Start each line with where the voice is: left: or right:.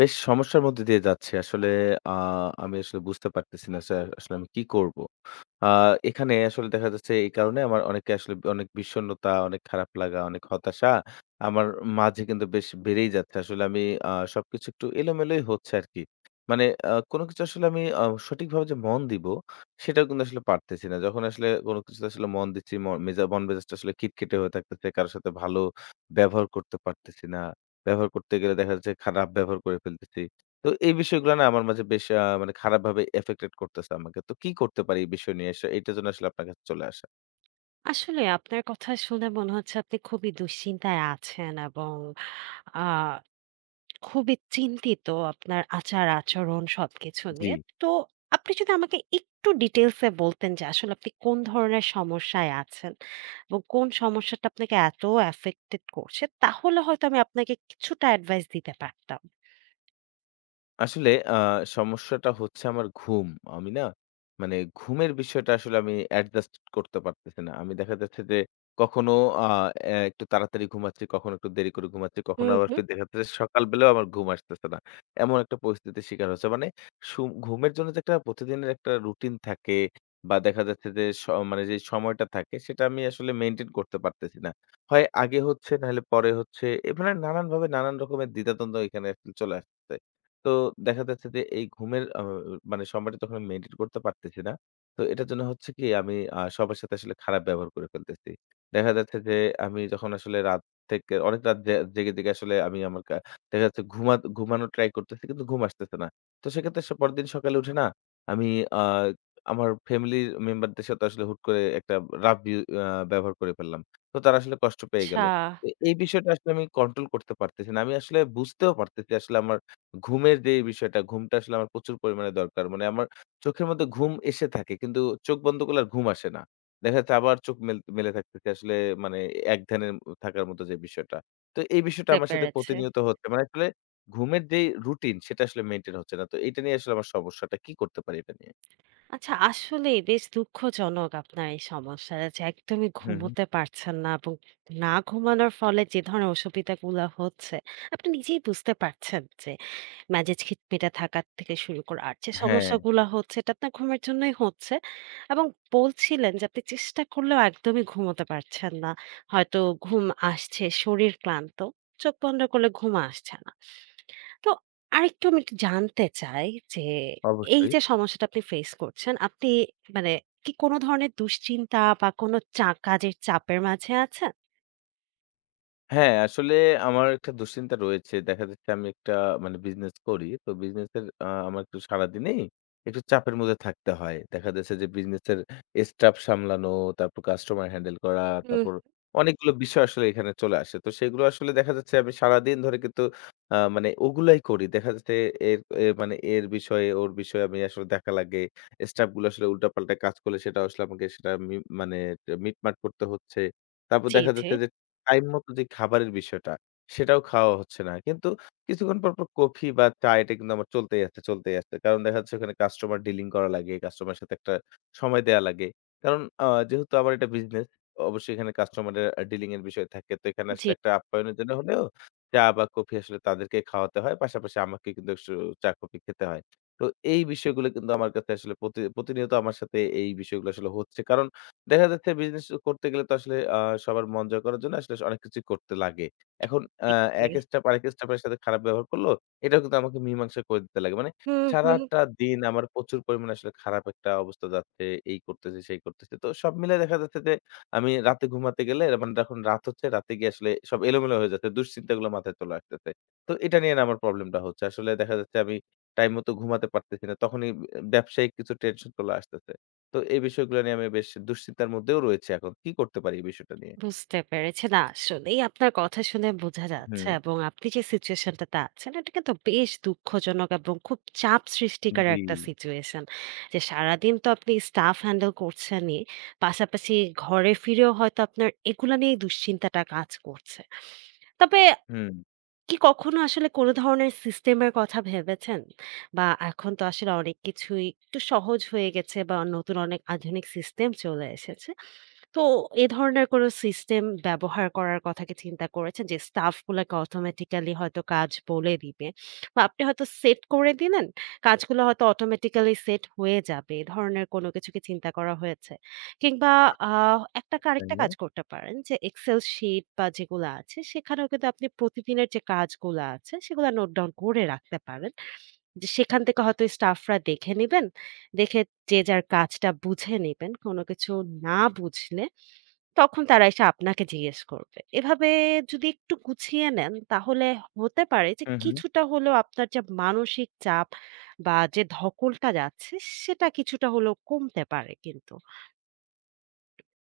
left: বেশ সমস্যার মধ্যে দিয়ে যাচ্ছি। আসলে আ আমি আসলে বুঝতে পারতেছি না আসলে আসলে আমি কি করব? আ এখানে আসলে দেখা যাচ্ছে এই কারণে আমার অনেকে আসলে অনেক বিষণ্ণতা, অনেক খারাপ লাগা, অনেক হতাশা আমার মাঝে কিন্তু বেশ বেড়েই যাচ্ছে। আসলে আমি আ সবকিছু একটু এলোমেলোই হচ্ছে আরকি। মানে কোনো কিছু আসলে আমি সঠিকভাবে যে মন দিব, সেটাও কিন্তু আসলে পারতেছি না। যখন আসলে কোনো কিছুতে আসলে মন দিচ্ছি, ম মেজা মন মেজাজটা আসলে খিটখিটে হয়ে থাকতেছে। কারো সাথে ভালো ব্যবহার করতে পারতেছি না। ব্যবহার করতে গেলে দেখা যাচ্ছে খারাপ ব্যবহার করে ফেলতেছি। তো এই বিষয়গুলো না আমার মাঝে বেশ মানে খারাপভাবে এফেক্টেড করতেছে আমাকে। তো কি করতে পারি এই বিষয় নিয়ে এসে এটার জন্য আসলে আপনার কাছে চলে আসা?
right: আসলে আপনার কথা শুনে মনে হচ্ছে আপনি খুবই দুশ্চিন্তায় আছেন এবং আহ, খুবই চিন্তিত আপনার আচার আচরণ সবকিছু
left: জি।
right: নিয়ে। তো আপনি যদি আমাকে একটু ডিটেলসে বলতেন যে আসলে আপনি কোন ধরনের সমস্যায় আছেন এবং কোন সমস্যাটা আপনাকে এত অ্যাফেক্টেড করছে, তাহলে হয়তো আমি আপনাকে কিছুটা অ্যাডভাইস দিতে পারতাম।
left: আসলে সমস্যাটা হচ্ছে আমার ঘুম। আমি না মানে ঘুমের বিষয়টা আসলে আমি অ্যাডজাস্ট করতে পারতেছি না। আমি দেখা যাচ্ছে যে কখনো আ এ একটু তাড়াতাড়ি ঘুমাচ্ছি, কখনো একটু দেরি করে ঘুমাচ্ছি, কখনো
right: হুম
left: আবার
right: হুম।
left: একটু দেখা যাচ্ছে সকাল বেলাও আমার ঘুম আসতেছে না। এমন একটা পরিস্থিতির শিকার হচ্ছে। মানে সু ঘুমের জন্য যে একটা প্রতিদিনের একটা রুটিন থাকে বা দেখা যাচ্ছে যে মানে যে সময়টা থাকে সেটা আমি আসলে মেইনটেইন করতে পারতেছি না। হয় আগে হচ্ছে নাহলে পরে হচ্ছে। মানে নানানভাবে নানান রকমের দ্বিধাদ্বন্দ্ব এখানে আসলে চলে আসছে। তো দেখা যাচ্ছে যে এই ঘুমের মানে সময়টা যখন আমি মেইনটেইন করতে পারতেছি না, তো এটার জন্য হচ্ছে কি আমি সবার সাথে আসলে খারাপ ব্যবহার করে ফেলতেছি। দেখা যাচ্ছে যে আমি যখন আসলে রাত থেকে অনেক রাত জেগে আসলে আমি আমার দেখা যাচ্ছে ঘুমানোর ট্রাই করতেছি কিন্তু ঘুম আসতেছে না। তো সেক্ষেত্রে সে পরেরদিন সকালে উঠে না আমি আ আমার ফ্যামিলির মেম্বারদের সাথে আসলে হুট করে একটা রাফ বিউ আ ব্যবহার করে ফেললাম। তো তারা আসলে কষ্ট পেয়ে গেল।
right: আচ্ছা।
left: তো এই বিষয়টা আসলে আমি কন্ট্রোল করতে পারতেছি না। আমি আসলে বুঝতেও পারতেছি আসলে আমার ঘুমের যে বিষয়টা, ঘুমটা আসলে আমার প্রচুর পরিমাণে দরকার। মানে আমার চোখের মধ্যে ঘুম এসে থাকে কিন্তু চোখ বন্ধ করলে আর ঘুম আসে না। দেখা যাচ্ছে আবার চোখ মেলে থাকতেছি আসলে মানে এক ধ্যানে থাকার মতো যে বিষয়টা। তো এই বিষয়টা
right: বুঝতে
left: আমার সাথে
right: পেরেছি।
left: প্রতিনিয়ত হচ্ছে। মানে আসলে ঘুমের যেই রুটিন সেটা আসলে মেইনটেইন হচ্ছে না। তো এটা নিয়ে আসলে আমার সমস্যাটা। কি করতে পারি এটা নিয়ে?
right: আচ্ছা, আসলেই বেশ দুঃখজনক আপনার এই সমস্যাটা যে একদমই
left: হুম, হুম।
right: ঘুমোতে পারছেন না, এবং না ঘুমানোর ফলে যে ধরনের অসুবিধাগুলা হচ্ছে, আপনি নিজেই বুঝতে পারছেন যে মেজাজ খিটমিটে থাকার থেকে শুরু করে আর যে
left: হ্যাঁ,
right: সমস্যাগুলা হচ্ছে, এটা আপনার ঘুমের জন্যই হচ্ছে। এবং বলছিলেন যে আপনি চেষ্টা করলেও একদমই ঘুমোতে পারছেন না। হয়তো ঘুম আসছে, শরীর ক্লান্ত, চোখ বন্ধ করলে ঘুম আসছে না। তো আরেকটু আমি একটু জানতে চাই যে এই
left: অবশ্যই।
right: যে সমস্যাটা আপনি ফেস করছেন, আপনি মানে কি কোন ধরনের দুশ্চিন্তা বা কোন কাজের চাপের মাঝে আছেন?
left: হ্যাঁ, আসলে আমার একটা দুশ্চিন্তা রয়েছে। দেখা যাচ্ছে আমি একটা মানে বিজনেস করি। তো বিজনেসের আমার একটু সারাদিনেই একটু চাপের মধ্যে থাকতে হয়। দেখা যাচ্ছে যে বিজনেসের স্টাফ সামলানো, তারপর কাস্টমার হ্যান্ডেল করা,
right: হুম।
left: তারপর অনেকগুলো বিষয় আসলে এখানে চলে আসে। তো সেগুলো আসলে দেখা যাচ্ছে আমি সারাদিন ধরে কিন্তু মানে ওগুলাই করি। দেখা যাচ্ছে এর এ মানে এর বিষয়ে ওর বিষয়ে আমি আসলে দেখা লাগে। স্টাফ গুলো আসলে উল্টাপাল্টা কাজ করলে সেটা আসলে আমাকে সেটা মানে মিটমাট করতে হচ্ছে। তারপর
right: জি,
left: দেখা
right: জি।
left: যাচ্ছে যে টাইম মতো যে খাবারের বিষয়টা, সেটাও খাওয়া হচ্ছে না। কিন্তু কিছুক্ষণ পরপর কফি বা চা এটা কিন্তু আমার চলতেই আছে, চলতেই আছে। কারণ দেখা যাচ্ছে ওখানে কাস্টমার ডিলিং করা লাগে, কাস্টমারের সাথে একটা সময় দেয়া লাগে। কারণ যেহেতু আমার এটা বিজনেস, অবশ্যই এখানে কাস্টমারের ডিলিং এর বিষয় থাকে। তো এখানে
right: জি,
left: আসলে একটা আপ্যায়নের জন্য হলেও চা বা কফি আসলে তাদেরকে খাওয়াতে হয়। পাশাপাশি আমাকে কিন্তু একটু চা, কফি খেতে হয়। তো এই বিষয়গুলো কিন্তু আমার কাছে আসলে প্রতিনিয়ত আমার সাথে এই বিষয়গুলো আসলে হচ্ছে। কারণ দেখা যাচ্ছে বিজনেস করতে গেলে তো আসলে সবার মন জয় করার জন্য আসলে অনেক কিছুই করতে লাগে। এখন আ
right: জি, জি।
left: এক স্টাফ আরেক স্টাফের সাথে খারাপ ব্যবহার করলো, এটাও কিন্তু আমাকে মীমাংসা করে দিতে লাগে। মানে
right: হুম, হুম।
left: সারাটা দিন আমার প্রচুর পরিমাণে আসলে খারাপ একটা অবস্থা যাচ্ছে। এই করতেছি, সেই করতেছি। তো সব মিলায়ে দেখা যাচ্ছে যে আমি রাতে ঘুমাতে গেলে মানে যখন রাত হচ্ছে, রাতে গিয়ে আসলে সব এলোমেলো হয়ে যাচ্ছে। দুশ্চিন্তাগুলো মাথায় চলে আসতেছে। তো এটা নিয়ে না আমার প্রবলেমটা হচ্ছে। আসলে দেখা যাচ্ছে আমি টাইম মতো ঘুমাতে পারতেছি না। তখনই ব্যবসায়িক কিছু টেনশন চলে আসতেছে। তো এই বিষয়গুলো নিয়ে আমি বেশ দুশ্চিন্তার মধ্যেও রয়েছি এখন। কি করতে পারি এই বিষয়টা নিয়ে?
right: বুঝতে পেরেছি। না, আসলেই আপনার কথা শুনে বোঝা
left: হুম,
right: যাচ্ছে, এবং আপনি যে সিচুয়েশনটাতে আছেন এটা কিন্তু বেশ দুঃখজনক এবং খুব চাপ সৃষ্টিকারী
left: জি।
right: একটা সিচুয়েশন। যে সারাদিন তো আপনি স্টাফ হ্যান্ডেল করছেনই, পাশাপাশি ঘরে ফিরেও হয়তো আপনার এগুলা নিয়েই দুশ্চিন্তাটা কাজ করছে। তবে
left: হুম।
right: কি কখনো আসলে কোনো ধরনের সিস্টেমের কথা ভেবেছেন? বা এখন তো আসলে অনেক কিছুই একটু সহজ হয়ে গেছে বা নতুন অনেক আধুনিক সিস্টেম চলে এসেছে। তো এ ধরনের কোনো সিস্টেম ব্যবহার করার কথা কি চিন্তা করেছেন? যে স্টাফ গুলাকে অটোমেটিক্যালি হয়তো কাজ বলে দিবে। বা আপনি হয়তো সেট করে দিলেন, কাজগুলো হয়তো অটোমেটিক্যালি সেট হয়ে যাবে। এ ধরনের কোনো কিছু কি চিন্তা করা হয়েছে? কিংবা আ একটাকে
left: তাই
right: আরেকটা
left: না?
right: কাজ করতে পারেন যে এক্সেল শিট বা যেগুলা আছে সেখানেও কিন্তু আপনি প্রতিদিনের যে কাজগুলা আছে সেগুলা নোট ডাউন করে রাখতে পারেন। যে সেখান থেকে হয়তো স্টাফরা দেখে নিবেন। দেখে যে যার কাজটা বুঝে নিবেন। কোনো কিছু না বুঝলে তখন তারা এসে আপনাকে জিজ্ঞেস করবে। এভাবে যদি একটু গুছিয়ে নেন, তাহলে হতে পারে যে
left: হুম, হুম।
right: কিছুটা হলেও আপনার যে মানসিক চাপ বা যে ধকলটা যাচ্ছে সেটা কিছুটা হলেও কমতে পারে কিন্তু।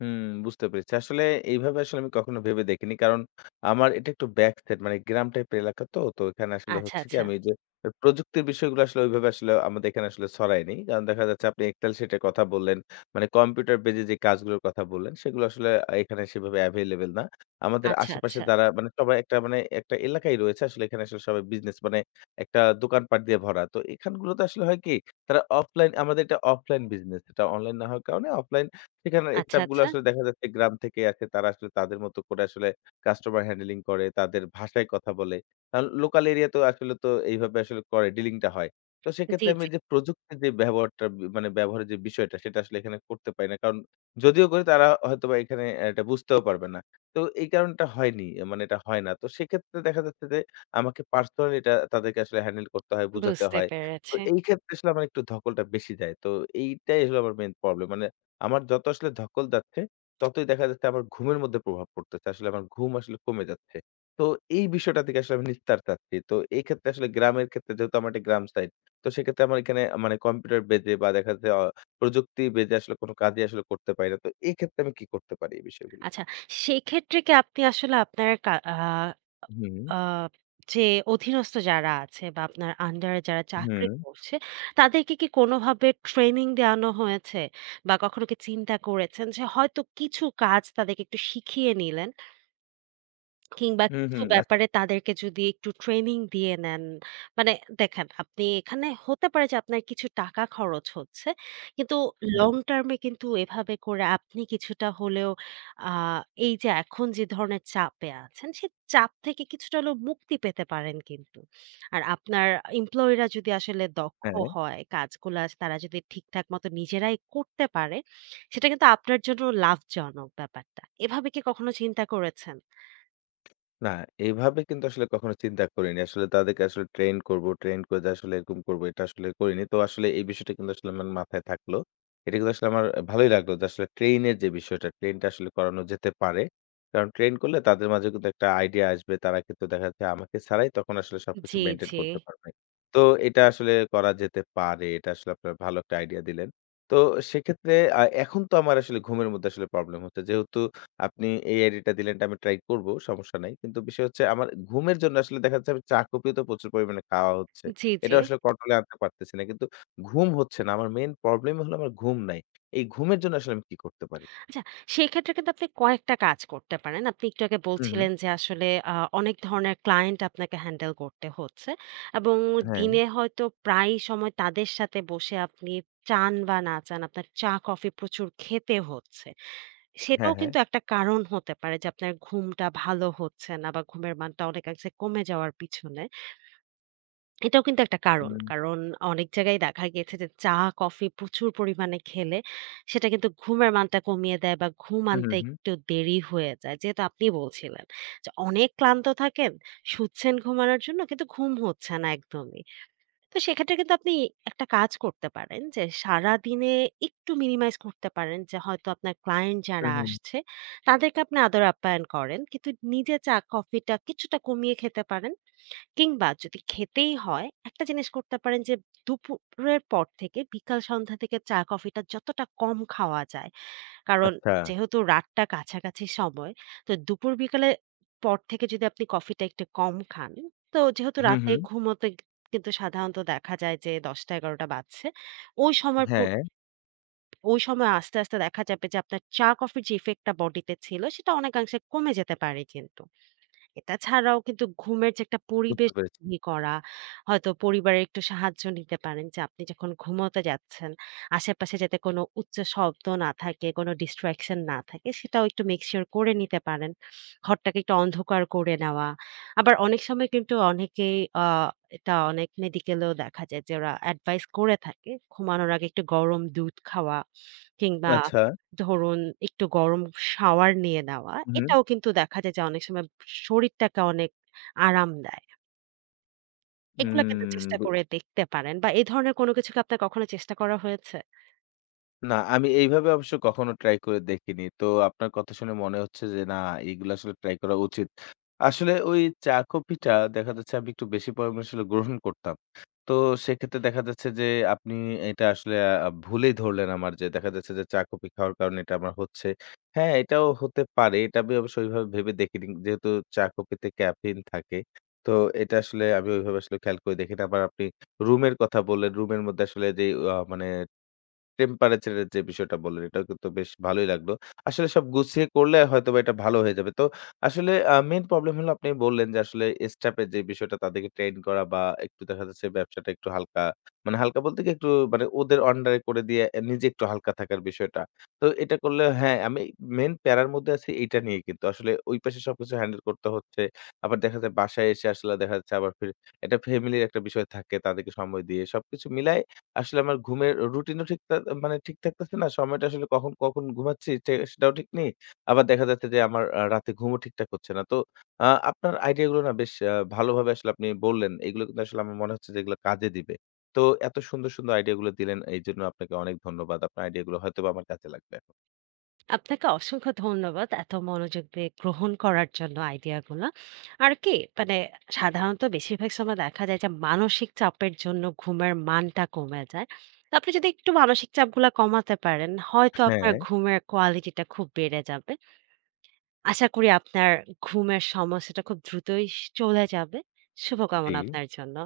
left: হুম, বুঝতে পেরেছি। আসলে এইভাবে আসলে আমি কখনো ভেবে দেখিনি। কারণ আমার এটা একটু ব্যাক সাইড মানে গ্রাম টাইপের এলাকা তো। তো এখানে আসলে
right: আচ্ছা,
left: হচ্ছে কি
right: আচ্ছা,
left: আমি যে প্রযুক্তির বিষয়গুলো আসলে ওইভাবে আসলে আমাদের এখানে আসলে ছড়ায়নি। কারণ দেখা যাচ্ছে আপনি Excel sheet এর কথা বললেন, মানে কম্পিউটার বেজে যে কাজগুলোর কথা বললেন সেগুলো আসলে এখানে সেভাবে available না। আমাদের
right: আচ্ছা,
left: আশেপাশে
right: আচ্ছা,
left: যারা মানে সবাই একটা মানে একটা এলাকাই রয়েছে আসলে এখানে আসলে সবাই বিজনেস মানে একটা দোকানপাট দিয়ে ভরা। তো এখানগুলোতে আসলে হয় কি তারা অফলাইন আমাদের এটা অফলাইন বিজনেস। এটা অনলাইন না হওয়ার কারণে অফলাইন সেখানে
right: আচ্ছা,
left: স্টাফ গুলো
right: আচ্ছা।
left: আসলে দেখা যাচ্ছে গ্রাম থেকে আসে। তারা আসলে তাদের মতো করে আসলে কাস্টমার হ্যান্ডলিং করে, তাদের ভাষায় কথা বলে। কারণ লোকাল এরিয়াতেও আসলে তো এইভাবে আসলে করে ডিলিং টা হয়। তো
right: জি,
left: সেক্ষেত্রে আমি
right: জি।
left: যে প্রযুক্তির যে ব্যবহারটা মানে ব্যবহারের যে বিষয়টা সেটা আসলে এখানে করতে পারি না। কারণ যদিও করি তারা হয়তোবা এখানে এটা বুঝতেও পারবে না। তো এই কারণটা হয়নি, মানে এটা হয় না। তো সেক্ষেত্রে দেখা যাচ্ছে যে আমাকে পার্সোনালি এটা তাদেরকে আসলে হ্যান্ডেল করতে হয়, বুঝাতে
right: বুঝতে
left: হয়। তো
right: পেরেছি।
left: এই ক্ষেত্রে আসলে আমার একটু ধকলটা বেশি দেয়। তো এইটাই আসলে আমার মেইন প্রবলেম। মানে আমার যত আসলে ধকল যাচ্ছে, ততই দেখা যাচ্ছে আমার ঘুমের মধ্যে প্রভাব পড়তেছে। আসলে আমার ঘুম আসলে কমে যাচ্ছে। তো এই বিষয়টা থেকে আসলে আমি নিস্তার চাচ্ছি। তো এই ক্ষেত্রে আসলে গ্রামের ক্ষেত্রে যেহেতু আমার একটা গ্রাম সাইড। তো সেক্ষেত্রে আমার এখানে মানে কম্পিউটার বেজে বা দেখা যাচ্ছে প্রযুক্তি বেজে আসলে কোনো কাজই আসলে করতে পারি না। তো এই ক্ষেত্রে আমি কি করতে পারি এই বিষয়গুলো?
right: আচ্ছা, সেক্ষেত্রে কি আপনি আসলে আপনার কা আ
left: হুম,
right: আ যে অধীনস্থ যারা আছে বা আপনার আন্ডারে যারা চাকরি
left: হুম,
right: করছে, তাদেরকে কি কোনোভাবে ট্রেনিং দেওয়ানো হয়েছে? বা কখনো কি চিন্তা করেছেন যে হয়তো কিছু কাজ তাদেরকে একটু শিখিয়ে নিলেন? কিংবা
left: হুম,
right: কিছু
left: হুম, আচ্ছা,
right: ব্যাপারে তাদেরকে যদি একটু ট্রেনিং দিয়ে নেন। মানে দেখেন, আপনি এখানে হতে পারে যে আপনার কিছু টাকা খরচ হচ্ছে। কিন্তু
left: হুম, হুম,
right: লং টার্ম এ কিন্তু এভাবে করে আপনি কিছুটা হলেও আ এই যে এখন যে ধরনের চাপে আছেন, সে চাপ থেকে কিছুটা হলেও মুক্তি পেতে পারেন কিন্তু। আর আপনার এমপ্লয়িরা যদি আসলে দক্ষ
left: হ্যাঁ।
right: হয়, কাজগুলা তারা যদি ঠিকঠাক মতো নিজেরাই করতে পারে, সেটা কিন্তু আপনার জন্য লাভজনক ব্যাপারটা। এভাবে কি কখনো চিন্তা করেছেন?
left: না, এভাবে কিন্তু আসলে কখনো চিন্তা করিনি। আসলে তাদেরকে আসলে ট্রেন করব, ট্রেন করে যে আসলে এরকম করব, এটা আসলে করিনি। তো আসলে এই বিষয়টা কিন্তু আসলে আমার মাথায় থাকলো। এটা কিন্তু আসলে আমার ভালোই লাগলো যে আসলে ট্রেইনের যে বিষয়টা, ট্রেনটা আসলে করানো যেতে পারে। কারণ ট্রেন করলে তাদের মাঝে কিন্তু একটা আইডিয়া আসবে। তারা কিন্তু দেখা যাচ্ছে আমাকে ছাড়াই তখন আসলে সবকিছু
right: জি,
left: মেইনটেইন
right: জি।
left: করতে পারবে। তো এটা আসলে করা যেতে পারে। এটা আসলে আপনার ভালো একটা আইডিয়া দিলেন। তো সেক্ষেত্রে এখন তো আমার আসলে ঘুমের মধ্যে আসলে প্রবলেম হচ্ছে। যেহেতু আপনি এই আইডিয়াটা দিলেন এটা আমি ট্রাই করব। সমস্যা নাই। কিন্তু বিষয় হচ্ছে আমার ঘুমের জন্য আসলে দেখা যাচ্ছে আমি চা কফিও তো প্রচুর পরিমাণে খাওয়া হচ্ছে।
right: জি,
left: এটা
right: জি।
left: আসলে কন্ট্রোল এ আনতে পারতেছি না। কিন্তু ঘুম হচ্ছে না। আমার মেইন প্রবলেম হলো আমার ঘুম নাই। এই ঘুমের জন্য আসলে আমি কি করতে পারি?
right: আচ্ছা, সেক্ষেত্রে কিন্তু আপনি কয়েকটা কাজ করতে পারেন। আপনি একটু আগে
left: হু, হু।
right: বলছিলেন যে আসলে আ অনেক ধরনের ক্লায়েন্ট আপনাকে হ্যান্ডেল করতে হচ্ছে, এবং
left: হ্যাঁ,
right: দিনে হয়তো প্রায় সময় তাদের সাথে বসে আপনি চান বা না চান আপনার চা, কফি প্রচুর খেতে হচ্ছে।
left: হ্যাঁ,
right: সেটাও
left: হ্যাঁ।
right: কিন্তু একটা কারণ হতে পারে যে আপনার ঘুমটা ভালো হচ্ছে না বা ঘুমের মানটা অনেকাংশে কমে যাওয়ার পিছনে। এটাও কিন্তু একটা কারণ।
left: হুম,
right: কারণ অনেক জায়গায় দেখা গিয়েছে যে চা, কফি প্রচুর পরিমাণে খেলে সেটা কিন্তু ঘুমের মানটা কমিয়ে দেয় বা ঘুম
left: হু, হু,
right: আনতে
left: হু,
right: একটু দেরি হয়ে যায়। যেহেতু আপনি বলছিলেন যে অনেক ক্লান্ত থাকেন, শুচ্ছেন ঘুমানোর জন্য কিন্তু ঘুম হচ্ছে না একদমই। তো সেক্ষেত্রে কিন্তু আপনি একটা কাজ করতে পারেন যে সারাদিনে একটু মিনিমাইজ করতে পারেন, যে হয়তো আপনার ক্লায়েন্ট
left: হু,
right: যারা
left: হু।
right: আসছে তাদেরকে আপনি আদর আপ্যায়ন করেন কিন্তু নিজে চা কফিটা কিছুটা কমিয়ে খেতে পারেন। কিংবা যদি খেতেই হয় একটা জিনিস করতে পারেন, যে দুপুরের পর থেকে বিকাল সন্ধ্যা থেকে চা কফিটা যতটা কম খাওয়া যায়। কারণ
left: আচ্ছা।
right: যেহেতু রাতটা কাছাকাছি সময়, তো দুপুর বিকালের পর থেকে যদি আপনি কফিটা একটু কম খান, তো যেহেতু
left: হু,
right: রাতে
left: হু।
right: ঘুমোতে কিন্তু সাধারণত দেখা যায় যে ১০টা-১১টা বাজছে। ওই সময় প
left: হ্যাঁ,
right: ওই সময় আস্তে, আস্তে দেখা যাবে যে আপনার চা-কফির যে ইফেক্ট টা বডিতে ছিল সেটা অনেকাংশে কমে যেতে পারে কিন্তু। এটা ছাড়াও কিন্তু ঘুমের যে একটা
left: বুঝতে
right: পরিবেশ
left: পেরেছি।
right: তৈরি করা, হয়তো পরিবারের একটু সাহায্য নিতে পারেন যে আপনি যখন ঘুমোতে যাচ্ছেন, আশেপাশে যাতে কোনো উচ্চ শব্দ না থাকে, কোনো distraction না থাকে সেটাও একটু make sure করে নিতে পারেন। ঘরটাকে একটু অন্ধকার করে নেওয়া। আবার অনেক সময় কিন্তু অনেকেই আ এটা অনেক মেডিকেলেও দেখা যায় যে ওরা advice করে থাকে। ঘুমানোর আগে একটু গরম দুধ খাওয়া কিংবা
left: আচ্ছা।
right: ধরুন একটু গরম শাওয়ার নিয়ে নেওয়া,
left: হু, হু।
right: এটাও কিন্তু দেখা যায় যে অনেক সময় শরীরটাকে অনেক আরাম দেয়। এগুলা কিন্তু
left: উম
right: চেষ্টা
left: বু
right: করে দেখতে পারেন বা এই ধরনের কোনো কিছু কি আপনার কখনো চেষ্টা করা হয়েছে?
left: না, আমি এইভাবে অবশ্য কখনো ট্রাই করে দেখিনি। তো আপনার কথা শুনে মনে হচ্ছে যে না এইগুলা আসলে ট্রাই করা উচিত। আসলে ওই চা, কফিটা দেখা যাচ্ছে আমি একটু বেশি পরিমাণে আসলে গ্রহণ করতাম। তো সেক্ষেত্রে দেখা যাচ্ছে যে আপনি এটা আসলে ভুলেই ধরলেন আমার যে দেখা যাচ্ছে যে চা, কফি খাওয়ার কারণে এটা আমার হচ্ছে। হ্যাঁ, এটাও হতে পারে। এটা আমি অবশ্য ওইভাবে ভেবে দেখিনি। যেহেতু চা, কফিতে ক্যাফেইন থাকে। তো এটা আসলে আমি ওইভাবে আসলে খেয়াল করে দেখি না। আবার আপনি রুমের কথা বললেন। রুমের মধ্যে আসলে যেই মানে টেম্পারেচার এর যে বিষয়টা বললেন, এটাও কিন্তু বেশ ভালোই লাগলো। আসলে সব গুছিয়ে করলে হয়তোবা এটা ভালো হয়ে যাবে। তো আসলে মেইন প্রবলেম হলো আপনি বললেন যে আসলে স্টাফ এর যে বিষয়টা তাদেরকে ট্রেন করা বা একটু দেখা যাচ্ছে ব্যবসাটা একটু হালকা মানে হালকা বলতে কি একটু মানে ওদের আন্ডারে করে দিয়ে নিজে একটু হালকা থাকার বিষয়টা। তো এটা করলে হ্যাঁ, আমি মেইন প্যারার মধ্যে আছি এইটা নিয়ে কিন্তু। আসলে ওই পাশে সবকিছু হ্যান্ডেল করতে হচ্ছে। আবার দেখা যায় বাসায় এসে আসলে দেখা যাচ্ছে আবার একটা ফ্যামিলির একটা বিষয় থাকে তাদেরকে সময় দিয়ে। সবকিছু মিলায় আসলে আমার ঘুমের রুটিনও ঠিক থাক মানে ঠিক থাকতেছে না। সময়টা আসলে কখন, কখন ঘুমাচ্ছি সেটাও ঠিক নেই। আবার দেখা যাচ্ছে যে আমার রাতে ঘুমও ঠিকঠাক হচ্ছে না। তো আপনার আইডিয়া গুলো না বেশ ভালোভাবে আসলে আপনি বললেন। এগুলো কিন্তু আসলে আমার মনে হচ্ছে যে এগুলো কাজে দিবে। তো এত সুন্দর, সুন্দর আইডিয়া গুলো দিলেন। এইজন্য আপনাকে অনেক ধন্যবাদ। আপনার আইডিয়া গুলো হয়তোবা আমার কাজে লাগবে এখন।
right: আপনাকে অসংখ্য ধন্যবাদ এত মনোযোগ দিয়ে গ্রহণ করার জন্য আইডিয়াগুলো। আর কি, মানে সাধারণত বেশিরভাগ সময় দেখা যায় যে মানসিক চাপের জন্য ঘুমের মানটা কমে যায়। তো আপনি যদি একটু মানসিক চাপগুলা কমাতে পারেন, হয়তো আপনার
left: হ্যাঁ,
right: ঘুমের কোয়ালিটিটা খুব বেড়ে যাবে। আশা করি আপনার ঘুমের সমস্যাটা খুব দ্রুতই চলে যাবে।
left: জি।
right: শুভকামনা আপনার জন্য।